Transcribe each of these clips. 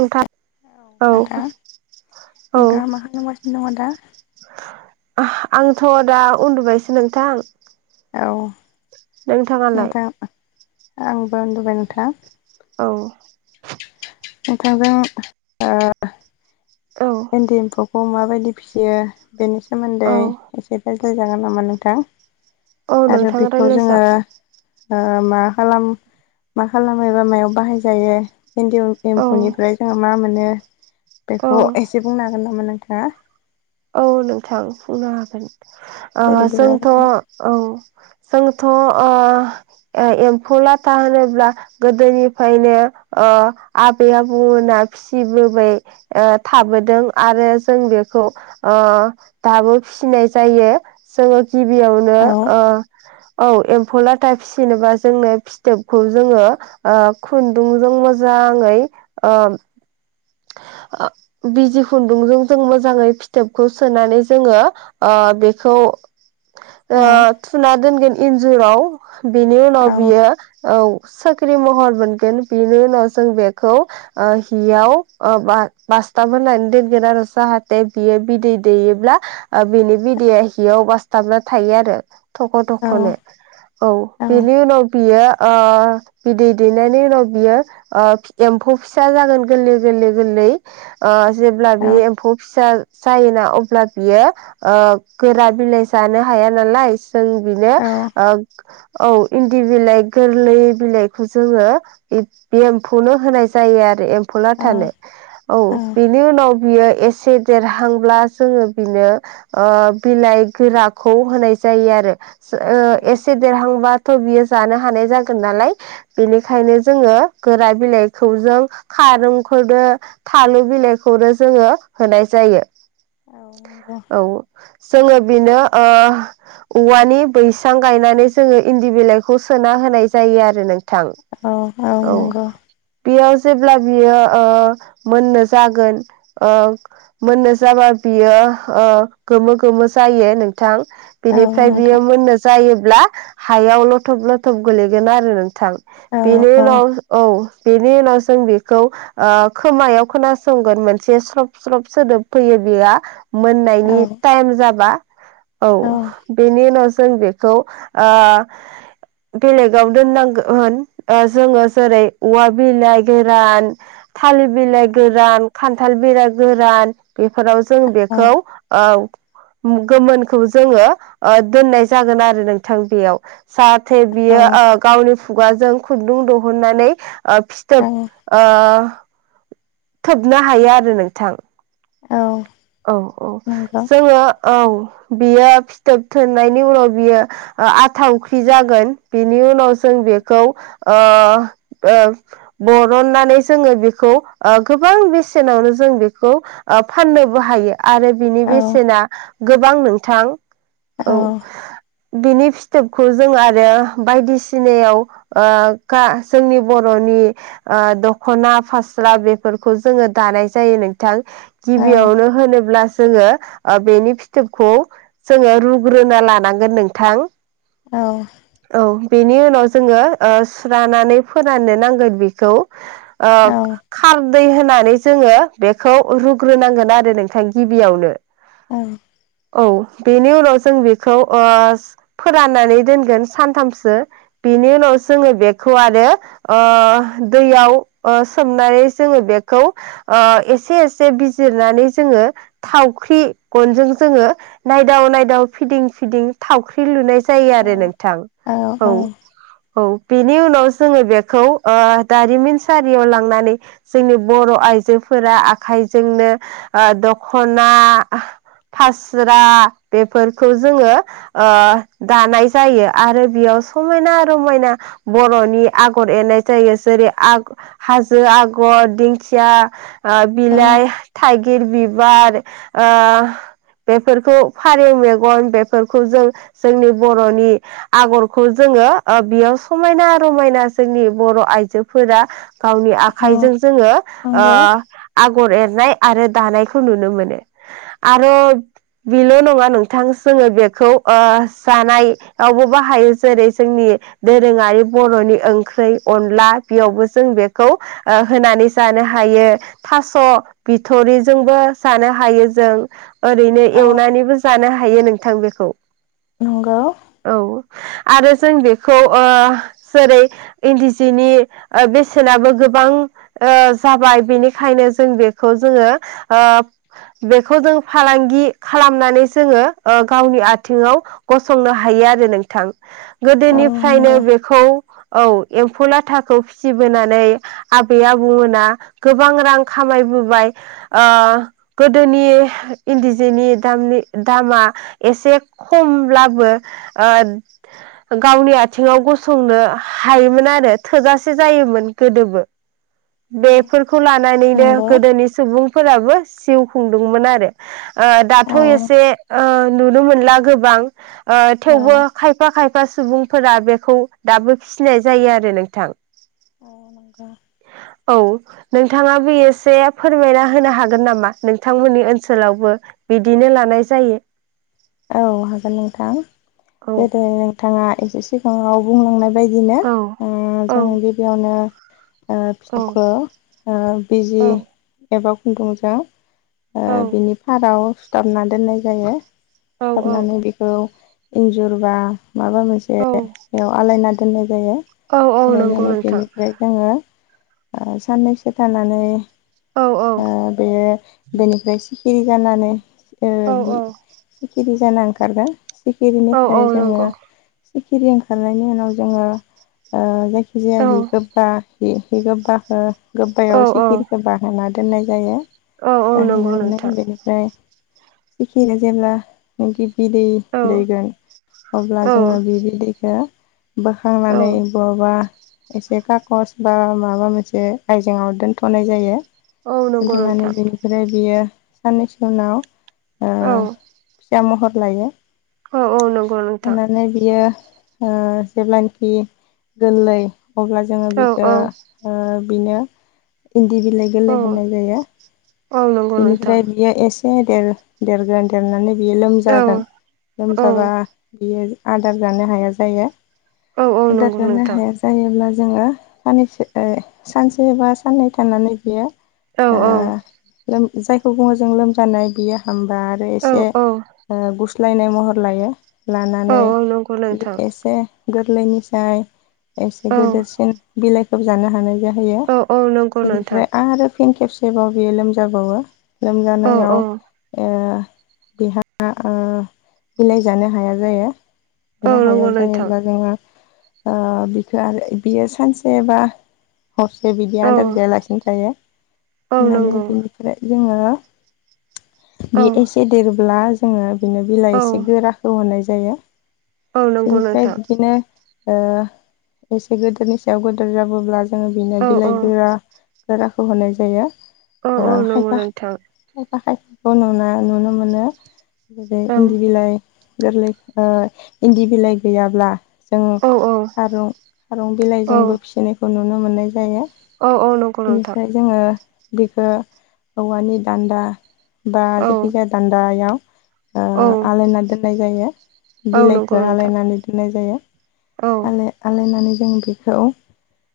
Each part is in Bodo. नोंथां औ औ नोंथाङा मा खालामगासिनो दङ दा? आंथ' दा उन्दुबायसो नोंथां औ नोंथाङालाय आं बा उन्दुबाय नोंथां औ नोंथांजों ओ औ एन्दि एम्फौ खौ माबायदि फिसियो बेनि सोमोन्दै औ एसे सावराय जागोन नामा नोंथां औ आरो नोंथां बेखौ रायलाय जोङो जागोन ओ मा खालाम मा खालामोबा मायाव बाहायजायो इन्दि औ एम्फौनिफ्राय जोङो मा मोनो औ बेखौ एसे बुंनो हागोन नामा नों हा औ नोंथां बुंनो हागोन ओ दे बिदिब्ला जोंथ' बुंनाय औ जोंथ'ओ एम्फौ लाथा होनोब्ला गोदोनिफ्रायनो ओ आबै आबौमोना फिसिबोबाय ओ थाबोदों आरो जों बेखौ ओ दाबो फिसिनाय जायो जोङो गिबियावनो औ ओ औ एम्फौ लाथा फिसिनोबा जोंनो फिथोबखौ जोङो ओ खुन्दुंजों मोजाङै ओ ओ बिजि खुन्दुंजों जों मोजाङै फिथोबखौ सोनानै जोङो ओ बेखौ औ ओ थुना दोनगोन इन्जुराव बिनि औ उनाव बियो औ सोख्रि महर मोनगोन बिनि उनाव जों बेखौ ओ हियाव ओ बा बासथाब होनानै दोनगोन आरो जाहाथे बियो बिदै दैयोब्ला ओ बिनि बिदैया हियाव बासथाबना थायो आरो थख' औ थख'नो औ बेनि उनाव बियो ओ बिदै दैनायनि उनाव बियो ओ एम्फौ फिसा जागोन गोरलै गोरलै गोरलै ओ जेब्ला औ बे एम्फौ फिसा जायोना अब्ला बियो ओ गोरा बिलाइ जानो हाया नालाय जों बिनो औ ओ औ इन्दि बिलाइ गोरलै बिलाइखौ जोङो बे एम्फौनो होनाय जायो आरो एम्फौ ला औ थानो औ बेनि उनाव बियो एसे देरहांब्ला जोङो बिनो ओ बिलाइ गोराखौ होनाय जायो आरो सो ओ नंगौ एसे देरहांबाथ बियो जानो हानाय जागोन नालाय बेनिखायनो औ जोङो गोरा बिलाइ खौ जों खारुं खौनो थालु बिलाइखौनो जोङो होनाय जायो नंगौ औ जोङो बेनो ओ औवानि बैसां गायनानै जोङो इन्दि बिलाइखौ सोना होनाय जायो आरो नों औ औ नंगौ बेयाव जेब्ला बियो ओ मोननो जागोन ओ मोननो जाबा बियो गोमो गोमो जायो नोंथां औ बिनिफ्राय नोंथां बियो मोननो जायो ब्ला हायाव लथब लथब गोलैगोन आरो थां औ बेनि औ उनाव औ बेनि उनाव जों बेखौ ओ खोमायाव खोनासंगोन मोनसे स्रब स्रब सोदोब फैयो बेयो औ मोननायनि टाइम जाबा औ बेनि न जों बेखौ ओ बेलेगाव दोननांगोन होन ओ जोङो जेरै औवा बिलाइ गोरान थालिर बिलाइ गोरान खान्थाल खान्थाल बेरा गोरान बेफोराव जों बेखौ औ गोमोनखौ जोङो ओ दोननाय जागोन आरो नोंथां बेयाव सा नाथाय औ बियो ओ गावनि खुगाजों खुन्दुं दिहुननानै ओ फिथोब ओ थोबनो हायो आरो नोंथां औ औ नंगौ जोङो औ बियो फिथोब थोननायनि उनाव बियो आथावख्रि जागोन बेनि उनाव जों बेखौ ओ ओ बरननानै जोङो बेखौ गोबां बेसेनावनो जों बेखौ फाननोबो हायो आरो बिनि औ बेसेना गोबां नोंथां औ बिनि फिथोबखौ जों आरो बायदिसिनायाव ओ गा जोंनि बर'नि दखना फास्रा बेफोरखौ जोङो दानाय जायो नोंथां औ गिबियावनो होनोब्ला जोङो ओ बेनि फिथोबखौ जोङो रुग्रोना लानांगोन नोंथां औ औ बेनि उनाव जोङो ओ सुुस्रानानै फोराननो नांगोन बेखौ ओ औ खार दै होनानै जोङो बेखौ रुग ग्रोनांगोन आरो नोंथां गिबियावनो औ औ बेनि उनाव जों बेखौ ओ फोराननानै दोनगोन सानथामसो बेनि उनाव जोङो बेखौ आरो ओ दैयाव ओ सोमनानै जोङो बेखौ ओ एसे एसे बि जिरनानै जोङो थावख्रि गनजों जोङो नायदाव नायदाव फिदिं फिदिं थावख्रि लुनाय जायो आरो नों थां औ औ बेनि उनाव जोङो बेखौ ओ दारिमिनसारियाव लांनानै जोंनि बर' आइजोफोरा आखाइजों जोंनो ओ दखना फास्रा बेफोरखौ जोङो ओ दानाय जायो आरो बेयाव समायना रमायना बर'नि आगर एरनाय जायो जेरै आग हाजो आगर दिंखिया ओ औ बिलाइ थाइगिर बिबार ओ बेफोरखौ फारौ मेगन बेफोरखौ जों जोंनि बर'नि आगरखौ जोङो ओ बेयाव समायना रमायना जोंनि बर' आइजोफोरा गावनि आखाइजों जोङो ओ आगर एर नाय आरो दानायखौ नुनो मोनो आरो बेल नङा नोंथां जोङो बेखौ ओ जानायावबो बाहायो जेरै जोंनि दोरोङारि बर'नि ओंख्रि अनला बेयावबो जों बेखौ ओ होनानै जानो हायो थास बिथरिजोंबो जानो हायो जों ओरैनो एवनानैबो जानो हायो हायो नोंथां बेखौ नंगौ औ आरो जों बेखौ ओ जेरै इन्दि जिनि ओ बेसेनाबो गोबां ओ जाबाय बेनिखायनो जों बे खौ जोङो ओ बेखौ जों फालांगि खालामनानै जोङो ओ गावनि आथिङाव गसंनो हायो आरो नोंथां औ नंगौ औ गोदोनिफ्रायनो नंगौ बेखौ औ एम्फौ लाथाखौ फिसिबोनानै आबै आबौमोना गोबां रां खामायबो बाय ओ गोदोनि इन्दिजिनि दामा एसे खमब्लाबो ओ गावनि आथिङाव गसंनो हायोमोन आरो थोजासे जायोमोन गोदोबो औ बेफोरखौ लानानै नंगौ गोदोनि सुबुंफोराबो जिउ खुंदोंमोन आरो ओ औ दाथ' एसे ओ नुनो मोनला गोबां ओ औ थेवबो खायफा खायफा सुबुंफोरा बेखौ दाबो फिसिनाय जायो आरो नोंथां नंगौ औ नोंथाङा बे एस या फोरमायना होनो हागोन नामा नोंथांमोननि ओनसोलावबो बिदिनो लानाय जायो औ हागोन नोंथां औ जेरै नोंथाङा एसे सिगाङाव बुंलांनाय बेबायदिनो औ ओ औ जों गिबियावनो [inaudible] ओ औ फिथौखौ ओ बिजि औ एबा खुन्दुंजों ओ औ बिनि फाराव दामना दोननाय जायो औ सिथाबनानै बेखौ इनजुरबा माबा मोनसे औ बेयाव आलायना दोननाय जायो औ औ नंगौ रायनानै नोंथां बेनिफ्राय जोङो ओ साननैसो थानानै औ ओ बेयो बेनिफ्राय [unintelligible] जानानै ओ औ बिख सिखिरि जाना ओंखारगोन औ सिखिगिरिनिफ्राय जोङो नंगौ सिखिरि ओंखारनायनि उनाव जोङो ओ जाखि जाया औ हि गोबा हि सि गोबाखौ औ गोबायाव सिखिरिखौ बाहोना दोननाय जायो औ औ नंगौ नोंथा खिना जेब्ला बिदै औ दैगोन अब्ला औ जोङो बि बिदैखो औ बोखांनानै बहाबा एसे खागस बा माबा मोनसे आयजेंआव दोनथ'नाय जायो औ नंगौ दोनथ'नानै नोंथां बेनिफ्राय बियो साननैसो उनाव ओ फिसामहर लायो अ औ नोंगौ नोथां लानानै बियो ओ जेब्लानाखि गोरलै अब्ला जोङो औ बेखो औ बिनो इन्दि बिलाय गोरलै औ होनाय जायो औ नंगौ नोंथां बिनिफ्राय बियो एस एसे देर देरगोन देरनानै बियो औ लोमजागोन औ लोमजाबा बियो आदार जानो हाया जायो औ आदार नंगौ होनो नोंथां हाया जायोब्ला जोङो सानैसो ओ सानसे बा साननै थानानै बियो औ ओ औ जायखौ बुङो जों लोमजानाय बियो हाम आरो एसे औ ओ गुस लायनाय महर लायो लानानै औ नंगौ नोंथां एसे गोरलैनि साय औ एसे गोदोरसिन बिलाइ लोबजानो हानाय औ नंगौ [unintelligible] नोंथां बेनिफ्राय आरो आरो फिन खेबसे [unintelligible] जाबावो औ लोमजानायाव बेहा ओ बिलाय जानो हाया जायो औ नो हाया नंगौ जायोब्ला नोंथां जोङो ओ बिखो आरो बियो सानसेबा हरसे बिदि औ आदार जायालासिनो थायो होननानै नंगौ बि जोङो औ बे एसे देरोब्ला जोङो बिदिनो औ बिलाइ एसे गोराखौ होनाय जायो औ नंगौ बेनिफ्राय नोंथां बिदिनो ओ एसे गोदोरनि सायाव गोदोर जाबोब्ला जोङो बिनो औ बिलाइ गोरा गोराखौ होनाय जायो औ औ नंगौ नोंथां फोरखौ नु नुनो मोनो औ इन्दि बिलाइ गोरलै ओ इन्दि बिलाइ गैयाब्ला जोङो औ खार खारं औ बिलाइजोंबो फिसिनायखौ नुनो नुनो मोननाय जायो औ औ नंगौ नोंथां बिखौ औवानि दान्दा बा औ जेखिजाया दान्दायाव ओ औ आलायना दोननाय जायो औ नंगौ बिलाइखौ नोंथां आलायनानै दोननाय जायो औ आलायनानै जों बेखौ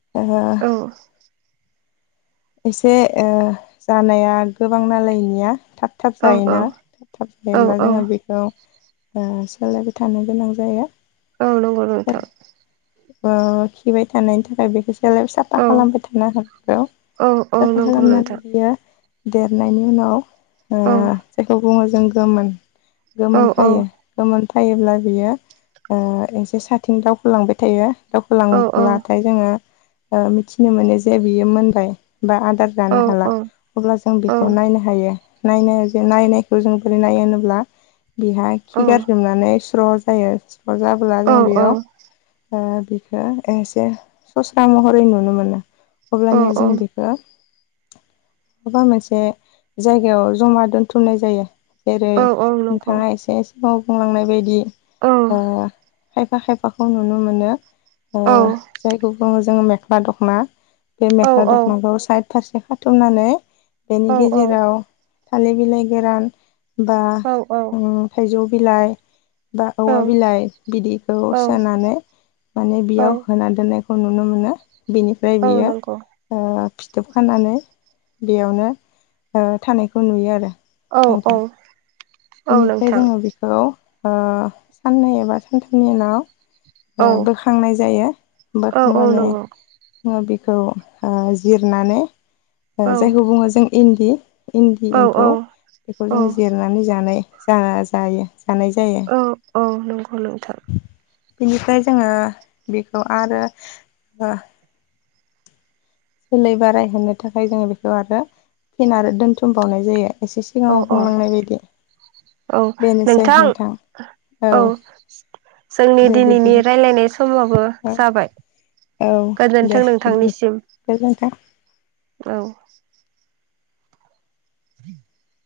ओ औ एसे ओ जानाया गोबां नालाय इनिया थाब थाब औ जायोना थाब थाब औ जायोब्ला औ जोङो बेखौ ओ सोलायबाय थानो गोनां जाया औ नंगौ नोंथां अ खिबाय थानायनि थाखाय बेखौ लाय साफा औ खालामबाय थानो नांगौ औ औ साफा नंगौ खालामनानै नोंथां बियो देरनायनि उनाव ओ औ जायखौ बुङो जों गोमोन गोमोन औ औ फायो गोमोन थायोब्ला बियो ओ एसे साथिं दाउखौ लांबाय थायो औ दावखोलांब्लाथाय जोङो ओ मिथिनो मोनो जे बियो मोनबाय बा आदार औ जानो हाला अब्ला जों औ बेखौ नायनो हायो नायनो ज नायनायखौ जों बोरै नायो होनोब्ला बिहा खि गारजोबनानै स्र' [unintelligible] स्र जाब्ला औ जों बेयाव ओ बिखौ एसे सस्रा महरै नुनो मोनो अब्लानिया जों बेखौ माबा मोनसे जायगायाव जमा दोनथुमनाय जायो जेरै औ नंगौ नोंथाङा एसे मावफुंलांनाय बायदि औ अ खायफा खायफाखौनो नुनो मोनो ओ जायखौ बुङो जोङो मे खला दखना बे मेखला दखनाखौ साइद फारसे खाथुमनानै बेनि औ औ गेजेराव थालिर बिलाइ गोरान बा उ थाइजौ बिलाइ बा औवा बिलाइ बिदिखौ औ सोनानै माने बेयाव औ होना दोननाय खौ नुनो मोनो बिनिफ्राय औ बियो नंगौ ओ फिथोबखानानै बेयावनो ओ थानायखौ नुयो आरो औ नोंथां औ औ बेनिफ्राय नोंथां जोङो बेखौ ओ साननै एबा सानथामनि उनाव औ ओ बोखांनाय जायो औ औ बोखांनानै नंगौ जोङो बे खौ ओ जिरनानै ओ औ जायखौ बुङो जों इन्दि इन्दि औ एम्फौ औ बेखौ औ जों जिरनानै [unintelligible] जायो जानाय जायो औ औ नंगौ नोंथां बिनिफ्राय जोङो बेखौ आरो जोलै बारायहोनो थाखाय जोङो बेखौ आरो फिन आरो दोनथुमबावनाय जायो एसे औ सिगाङाव औ बुंलांनाय बायदि औ नोंथां औ जोंनि दे दिनैनि बिदिब्ला रायलायनाय समाबो जाबाय औ दे गोजोन्थों बिदिब्ला नोंथांनिसिम गोजोनथों औ [unintelligible]